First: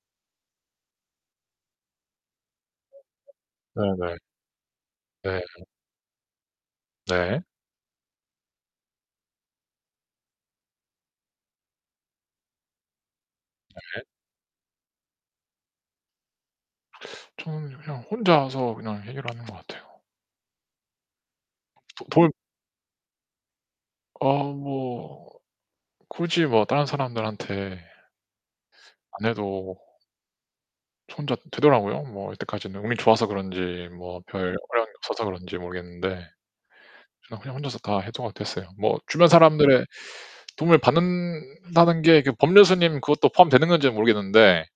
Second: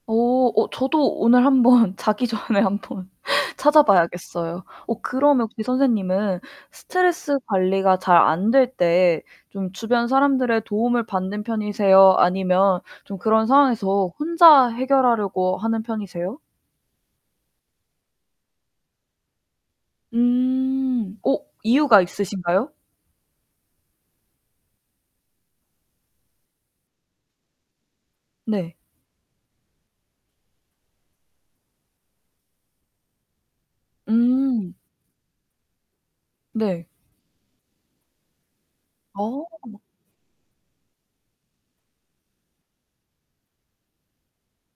어. 어 저도 오늘 한번 자기 전에 한번 네네. 찾아봐야겠어요. 어 네. 그러면 혹시 선생님은 스트레스 네. 관리가 잘 안될 때 좀 주변 사람들의 도움을 받는 편이세요? 아니면 좀 그런 네. 상황에서 혼자 해결하려고 하는 편이세요? 전 그냥 혼자서 그냥 해결하는 것 같아요. 음. 어 이유가 도 돌 있으신가요? 어 뭐 굳이 뭐 다른 사람들한테 네. 안 해도 저 혼자 되더라고요, 뭐 이때까지는. 운이 좋아서 그런지 뭐 별 음. 어려움이 없어서 그런지 모르겠는데 네. 그냥 그냥 혼자서 다 해소 가 됐어요. 뭐 주변 아. 사람들의 도움을 받는다는 게 그 법륜스님 그것도 포함되는 건지 모르겠는데